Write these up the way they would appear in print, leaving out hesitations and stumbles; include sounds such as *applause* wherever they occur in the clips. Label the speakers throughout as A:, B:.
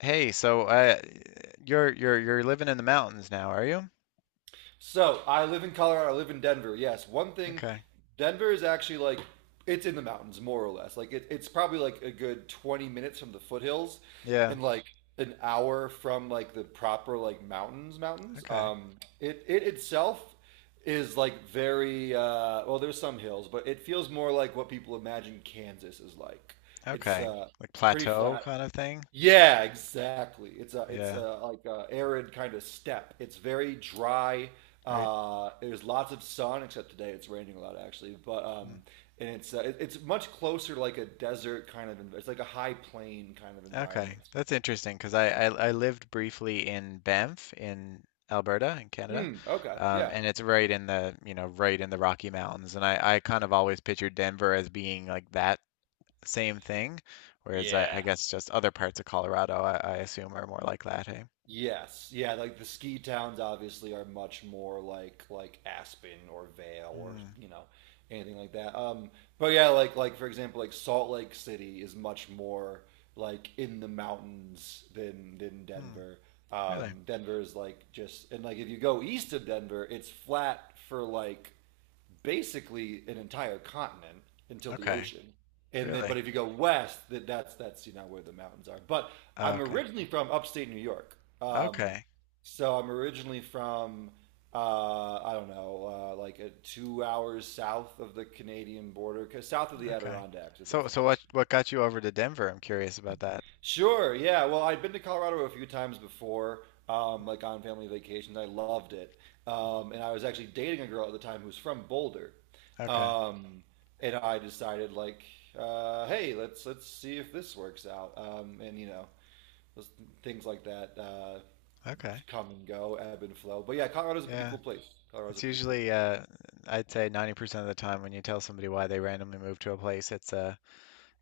A: Hey, you're living in the mountains now, are you?
B: So I live in Colorado. I live in Denver. Yes, one thing,
A: Okay.
B: Denver is actually like it's in the mountains more or less. Like it's probably like a good 20 minutes from the foothills,
A: Yeah.
B: and like an hour from like the proper like mountains.
A: Okay.
B: It itself is like very well. There's some hills, but it feels more like what people imagine Kansas is like. It's
A: Okay.
B: uh,
A: Like
B: it's pretty
A: plateau
B: flat.
A: kind of thing.
B: Yeah, exactly. It's a
A: Yeah.
B: like a arid kind of steppe. It's very dry.
A: Right.
B: There's lots of sun, except today it's raining a lot actually. But
A: Mm.
B: and it's it's much closer to like a desert kind of. It's like a high plain kind of
A: Okay.
B: environment.
A: That's interesting because I lived briefly in Banff in Alberta in Canada,
B: Hmm. Okay. Yeah.
A: and it's right in the right in the Rocky Mountains, and I kind of always pictured Denver as being like that same thing, whereas I
B: Yeah.
A: guess just other parts of Colorado I assume are more like that. Hey.
B: Yes, yeah, like the ski towns obviously are much more like Aspen or Vale or
A: Hmm.
B: anything like that. But yeah, like for example, like Salt Lake City is much more like in the mountains than
A: Hmm.
B: Denver.
A: Really?
B: Denver is like just and like if you go east of Denver, it's flat for like basically an entire continent until the
A: Okay.
B: ocean. And then,
A: Really?
B: but if you go west, that's where the mountains are. But
A: Oh,
B: I'm
A: okay.
B: originally from upstate New York, um,
A: Okay.
B: so I'm originally from I don't know, like a 2 hours south of the Canadian border, 'cause south of the
A: Okay.
B: Adirondacks, if
A: So,
B: that's any.
A: so what got you over to Denver? I'm curious about that.
B: Sure. Yeah. Well, I'd been to Colorado a few times before,
A: Mm,
B: like on family vacations. I loved it.
A: mm.
B: And I was actually dating a girl at the time who was from Boulder.
A: Okay.
B: Um, and I decided like, hey, let's see if this works out. And those things like that
A: Okay.
B: come and go, ebb and flow. But yeah, Colorado's a pretty
A: Yeah.
B: cool place. Colorado's a
A: It's
B: pretty cool
A: usually
B: place.
A: I'd say 90% of the time when you tell somebody why they randomly move to a place, it's a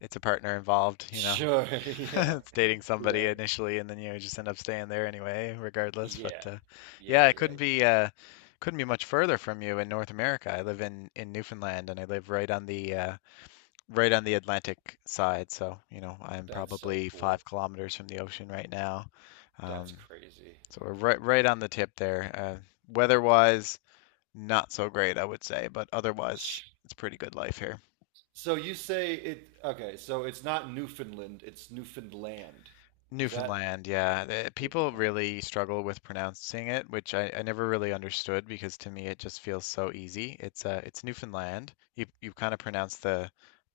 A: it's a partner involved, you know. *laughs*
B: Sure. *laughs* Yeah.
A: It's dating somebody
B: Yeah.
A: initially, and then you just end up staying there anyway, regardless. But
B: Yeah.
A: yeah,
B: Yeah.
A: I couldn't
B: Yeah.
A: be much further from you in North America. I live in Newfoundland, and I live right on the Atlantic side, so you know I'm
B: That's so
A: probably
B: cool.
A: 5 kilometers from the ocean right now.
B: That's
A: Um,
B: crazy.
A: so we're right on the tip there. Weather-wise, not so great, I would say, but otherwise, it's pretty good life here.
B: So you say it. Okay, so it's not Newfoundland. It's Newfoundland. Is that
A: Newfoundland, yeah. The- people
B: Newfoundland?
A: really struggle with pronouncing it, which I never really understood because to me it just feels so easy. It's Newfoundland. You kind of pronounce the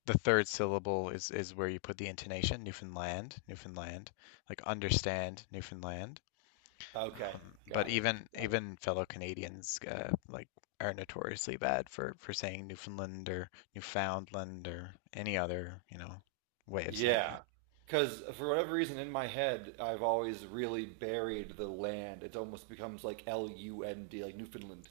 A: the third syllable is where you put the intonation, Newfoundland, Newfoundland, like understand Newfoundland.
B: Okay,
A: But
B: got it.
A: even
B: Got it.
A: even fellow Canadians like are notoriously bad for saying Newfoundland or Newfoundland or any other, you know, way of saying
B: Yeah,
A: it.
B: because for whatever reason in my head, I've always really buried the land. It almost becomes like Lund, like Newfoundland,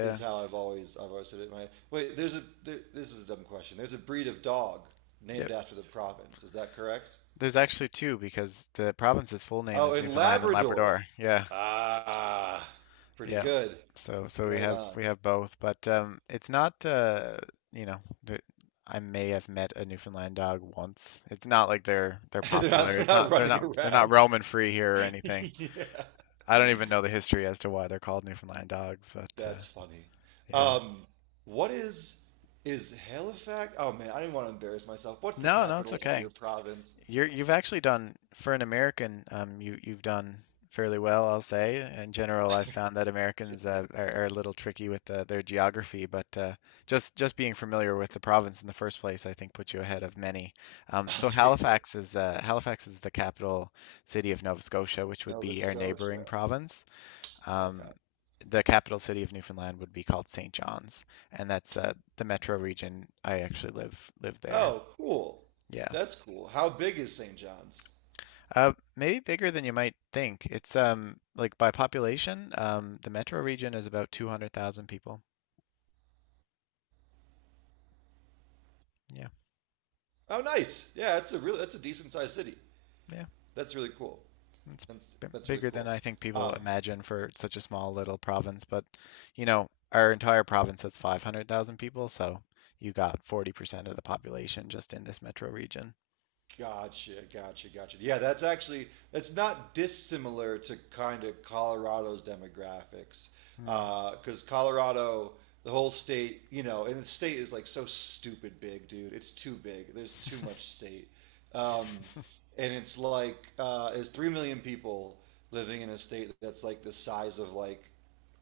B: is how I've always said it in my head. Wait, this is a dumb question. There's a breed of dog named
A: Yep.
B: after the province. Is that correct?
A: There's actually two because the province's full name
B: Oh,
A: is
B: in
A: Newfoundland and
B: Labrador.
A: Labrador. Yeah,
B: Ah, pretty
A: yeah.
B: good.
A: So we
B: Right
A: have
B: on.
A: we have both, but it's not you know, the, I may have met a Newfoundland dog once. It's not like they're
B: *laughs* They're not,
A: popular.
B: they're
A: It's
B: not
A: not they're
B: running
A: not they're not
B: around.
A: roaming free here or
B: *laughs*
A: anything.
B: Yeah.
A: I don't even know the history as to why they're called Newfoundland dogs, but
B: That's funny.
A: yeah.
B: Um, what is Halifax? Oh man, I didn't want to embarrass myself. What's the
A: No, no, it's
B: capital of
A: okay.
B: your province?
A: You've actually done, for an American, you've done fairly well, I'll say. In general, I've found that Americans
B: *laughs*
A: are a little tricky with their geography, but uh, just being familiar with the province in the first place, I think puts you ahead of many.
B: I'll
A: So
B: take it.
A: Halifax is the capital city of Nova Scotia, which would
B: Nova
A: be our neighboring
B: Scotia.
A: province. Um,
B: Okay.
A: the capital city of Newfoundland would be called St. John's, and that's the metro region. I actually live there.
B: Oh, cool.
A: Yeah.
B: That's cool. How big is St. John's?
A: Maybe bigger than you might think. It's like by population, the metro region is about 200,000 people. Yeah.
B: Oh, nice. Yeah, it's a really that's a decent sized city.
A: Yeah.
B: That's really cool.
A: It's
B: That's
A: b
B: that's really
A: bigger than
B: cool.
A: I think people
B: Um,
A: imagine for such a small little province, but you know, our entire province has 500,000 people, so you got 40% of the population just in this metro region.
B: Gotcha, gotcha, gotcha. Yeah, that's not dissimilar to kind of Colorado's demographics,
A: Hmm.
B: because Colorado, the whole state, you know, and the state is like so stupid big, dude. It's too big. There's too
A: *laughs*
B: much state, um, and it's like there's 3 million people living in a state that's like the size of like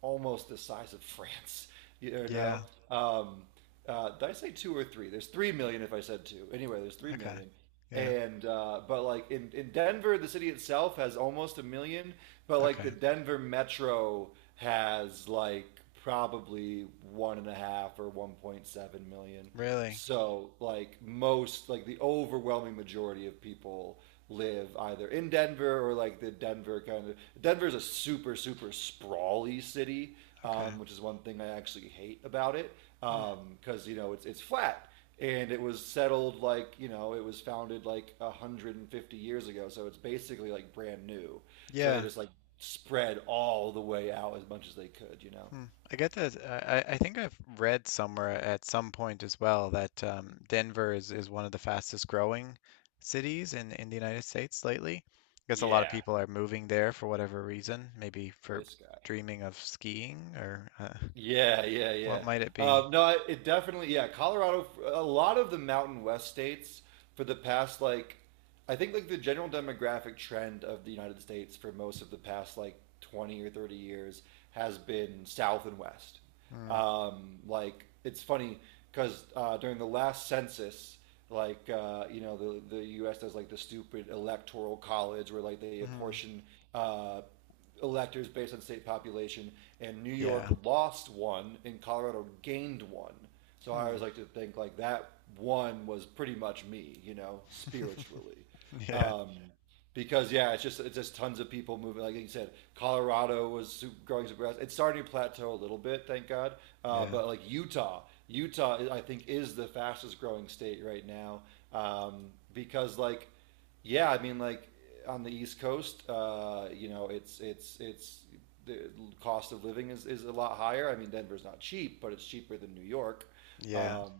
B: almost the size of France. *laughs* You
A: Yeah.
B: know, um, did I say two or three? There's 3 million if I said two. Anyway, there's three
A: Okay.
B: million
A: Yeah.
B: and but like in Denver, the city itself has almost a million, but like
A: Okay.
B: the Denver metro has like probably 1.5 or 1.7 million.
A: Really?
B: So like most, like the overwhelming majority of people, live either in Denver or like the Denver kind of, Denver's a super sprawly city,
A: Okay.
B: which is one thing I actually hate about it,
A: Hmm.
B: because it's flat, and it was settled, like it was founded like 150 years ago, so it's basically like brand new, so they
A: Yeah.
B: just like spread all the way out as much as they could.
A: Hmm. I get that. I think I've read somewhere at some point as well that Denver is one of the fastest growing cities in the United States lately. I guess a lot of
B: Yeah.
A: people are moving there for whatever reason, maybe for
B: This guy.
A: dreaming of skiing, or
B: Yeah, yeah,
A: what
B: yeah.
A: might it be?
B: No, it definitely, yeah. Colorado, a lot of the Mountain West states for the past, like, I think, like, the general demographic trend of the United States for most of the past, like, 20 or 30 years has been South and West.
A: Hmm.
B: Like, it's funny because during the last census, like, the U.S. does, like, the stupid electoral college where, like, they
A: Hmm.
B: apportion, uh, electors based on state population, and New
A: Yeah.
B: York lost one, and Colorado gained one. So I
A: Hmm.
B: always like to think like that one was pretty much me,
A: *laughs*
B: spiritually.
A: Yeah.
B: Um, because yeah, it's just tons of people moving. Like you said, Colorado was growing super fast. It's starting to plateau a little bit, thank God.
A: Yeah.
B: But like Utah I think is the fastest growing state right now, because like yeah, I mean like on the East Coast, it's the cost of living is a lot higher. I mean Denver's not cheap, but it's cheaper than New York.
A: Yeah.
B: Um,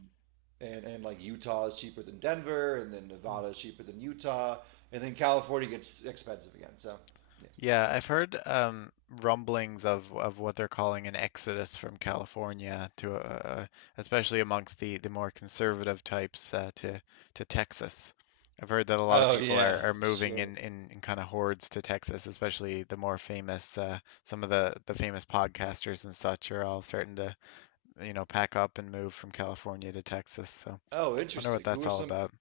B: and like Utah is cheaper than Denver, and then Nevada is cheaper than Utah, and then California gets expensive again. So, yeah.
A: Yeah, I've heard rumblings of what they're calling an exodus from California to, especially amongst the more conservative types to Texas. I've heard that a lot of
B: Oh
A: people
B: yeah,
A: are moving
B: sure.
A: in kind of hordes to Texas, especially the more famous, some of the famous podcasters and such are all starting to, you know, pack up and move from California to Texas. So,
B: Oh,
A: wonder what
B: interesting. Who
A: that's
B: are
A: all
B: some?
A: about.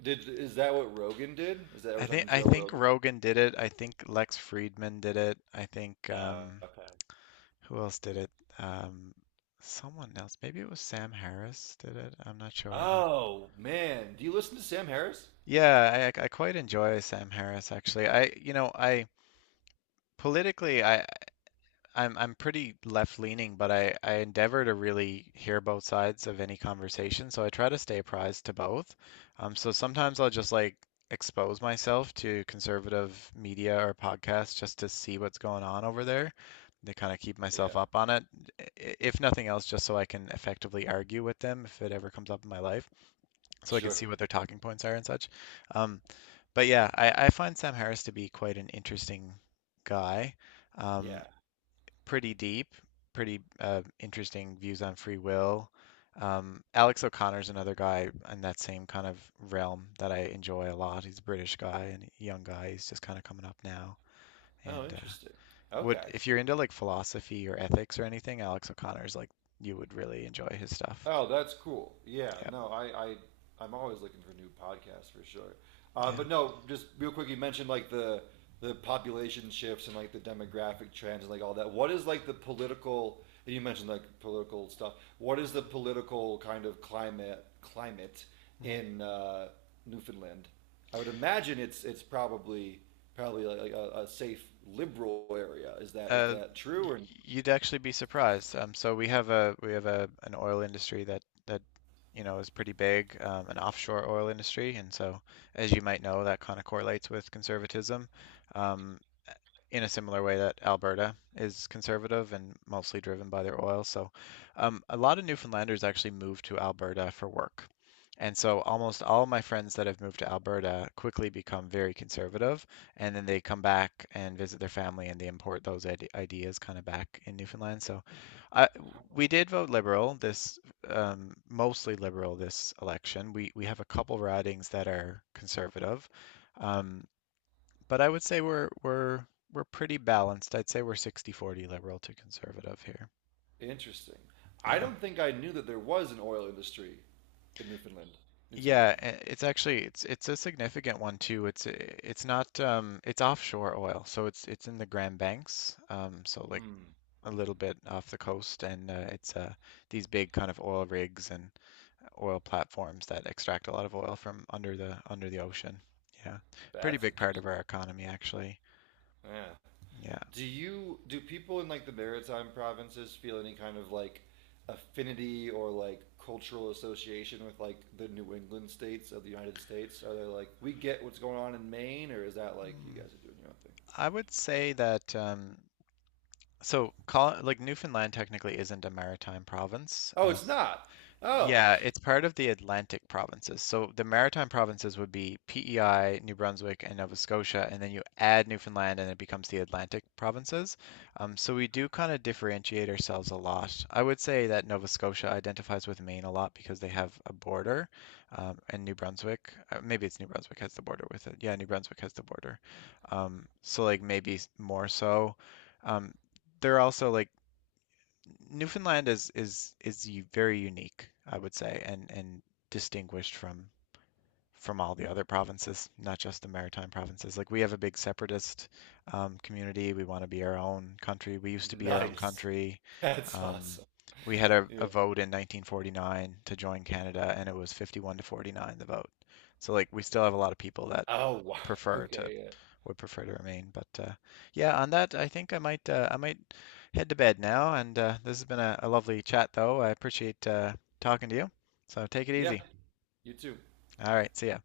B: Did is that what Rogan did? Is that we're
A: I think
B: talking
A: I
B: Joe
A: think
B: Rogan?
A: Rogan did it. I think Lex Friedman did it. I think
B: Oh, okay.
A: who else did it? Um, Someone else. Maybe it was Sam Harris did it. I'm not sure, but
B: Oh man, do you listen to Sam Harris?
A: yeah, I quite enjoy Sam Harris actually. I I politically I'm pretty left leaning, but I endeavor to really hear both sides of any conversation, so I try to stay apprised to both. So sometimes I'll just like expose myself to conservative media or podcasts just to see what's going on over there, to kind of keep myself
B: Yeah.
A: up on it. i- If nothing else, just so I can effectively argue with them if it ever comes up in my life, so I can
B: Sure.
A: see what their talking points are and such. Um, but yeah, I find Sam Harris to be quite an interesting guy. Um,
B: Yeah.
A: pretty deep, pretty interesting views on free will. Alex O'Connor's another guy in that same kind of realm that I enjoy a lot. He's a British guy and a young guy. He's just kind of coming up now.
B: Oh,
A: And
B: interesting.
A: would
B: Okay.
A: if you're into like philosophy or ethics or anything, Alex O'Connor's like you would really enjoy his stuff.
B: Oh, that's cool. Yeah,
A: Yeah,
B: no, I'm always looking for new podcasts for sure.
A: yeah.
B: But no, just real quick, you mentioned like the population shifts and like the demographic trends and like all that. What is like the political? And you mentioned like political stuff. What is the
A: Hmm.
B: political kind of climate
A: Hmm.
B: in Newfoundland? I would imagine it's probably like a safe liberal area. Is that is
A: Uh,
B: that true
A: y-
B: or?
A: You'd actually be surprised. So we have a an oil industry that you know is pretty big, an offshore oil industry, and so as you might know, that kind of correlates with conservatism. Um, in a similar way that Alberta is conservative and mostly driven by their oil. So, a lot of Newfoundlanders actually moved to Alberta for work. And so almost all my friends that have moved to Alberta quickly become very conservative, and then they come back and visit their family and they import those ideas kind of back in Newfoundland. So I, we did vote Liberal this mostly Liberal this election. We have a couple ridings that are conservative. Um, but I would say we're pretty balanced. I'd say we're 60-40 liberal to conservative here.
B: Interesting. I
A: Yeah.
B: don't think I knew that there was an oil industry in Newfoundland. Newfoundland.
A: It's actually it's a significant one too. It's not it's offshore oil. So it's in the Grand Banks. Um, so like a little bit off the coast, and it's these big kind of oil rigs and oil platforms that extract a lot of oil from under the ocean. Yeah. Pretty
B: That's
A: big part of
B: interesting.
A: our economy actually.
B: Yeah.
A: Yeah.
B: Do people in like the maritime provinces feel any kind of like affinity or like cultural association with like the New England states of the United States? Are they like we get what's going on in Maine, or is that like you
A: Hmm.
B: guys are doing your own thing?
A: I would say that so call like Newfoundland technically isn't a maritime province,
B: Oh, it's not. Oh,
A: yeah, it's part of the Atlantic provinces. So the Maritime provinces would be PEI, New Brunswick, and Nova Scotia, and then you add Newfoundland and it becomes the Atlantic provinces. So we do kind of differentiate ourselves a lot. I would say that Nova Scotia identifies with Maine a lot because they have a border, and New Brunswick, maybe it's New Brunswick has the border with it. Yeah, New Brunswick has the border. So like maybe more so. Um, they're also like Newfoundland is very unique, I would say, and distinguished from all the other provinces, not just the maritime provinces. Like we have a big separatist community. We want to be our own country. We used
B: *laughs*
A: to be our own
B: nice.
A: country.
B: That's
A: Um,
B: awesome.
A: we had a
B: Yeah.
A: vote in 1949 to join Canada, and it was 51 to 49 the vote. So like we still have a lot of people that
B: Oh, wow.
A: prefer to
B: Okay. Yeah.
A: would prefer to remain. But yeah, on that, I think I might head to bed now. And this has been a lovely chat, though. I appreciate talking to you. So take it
B: Yeah.
A: easy.
B: You too.
A: All right, see ya.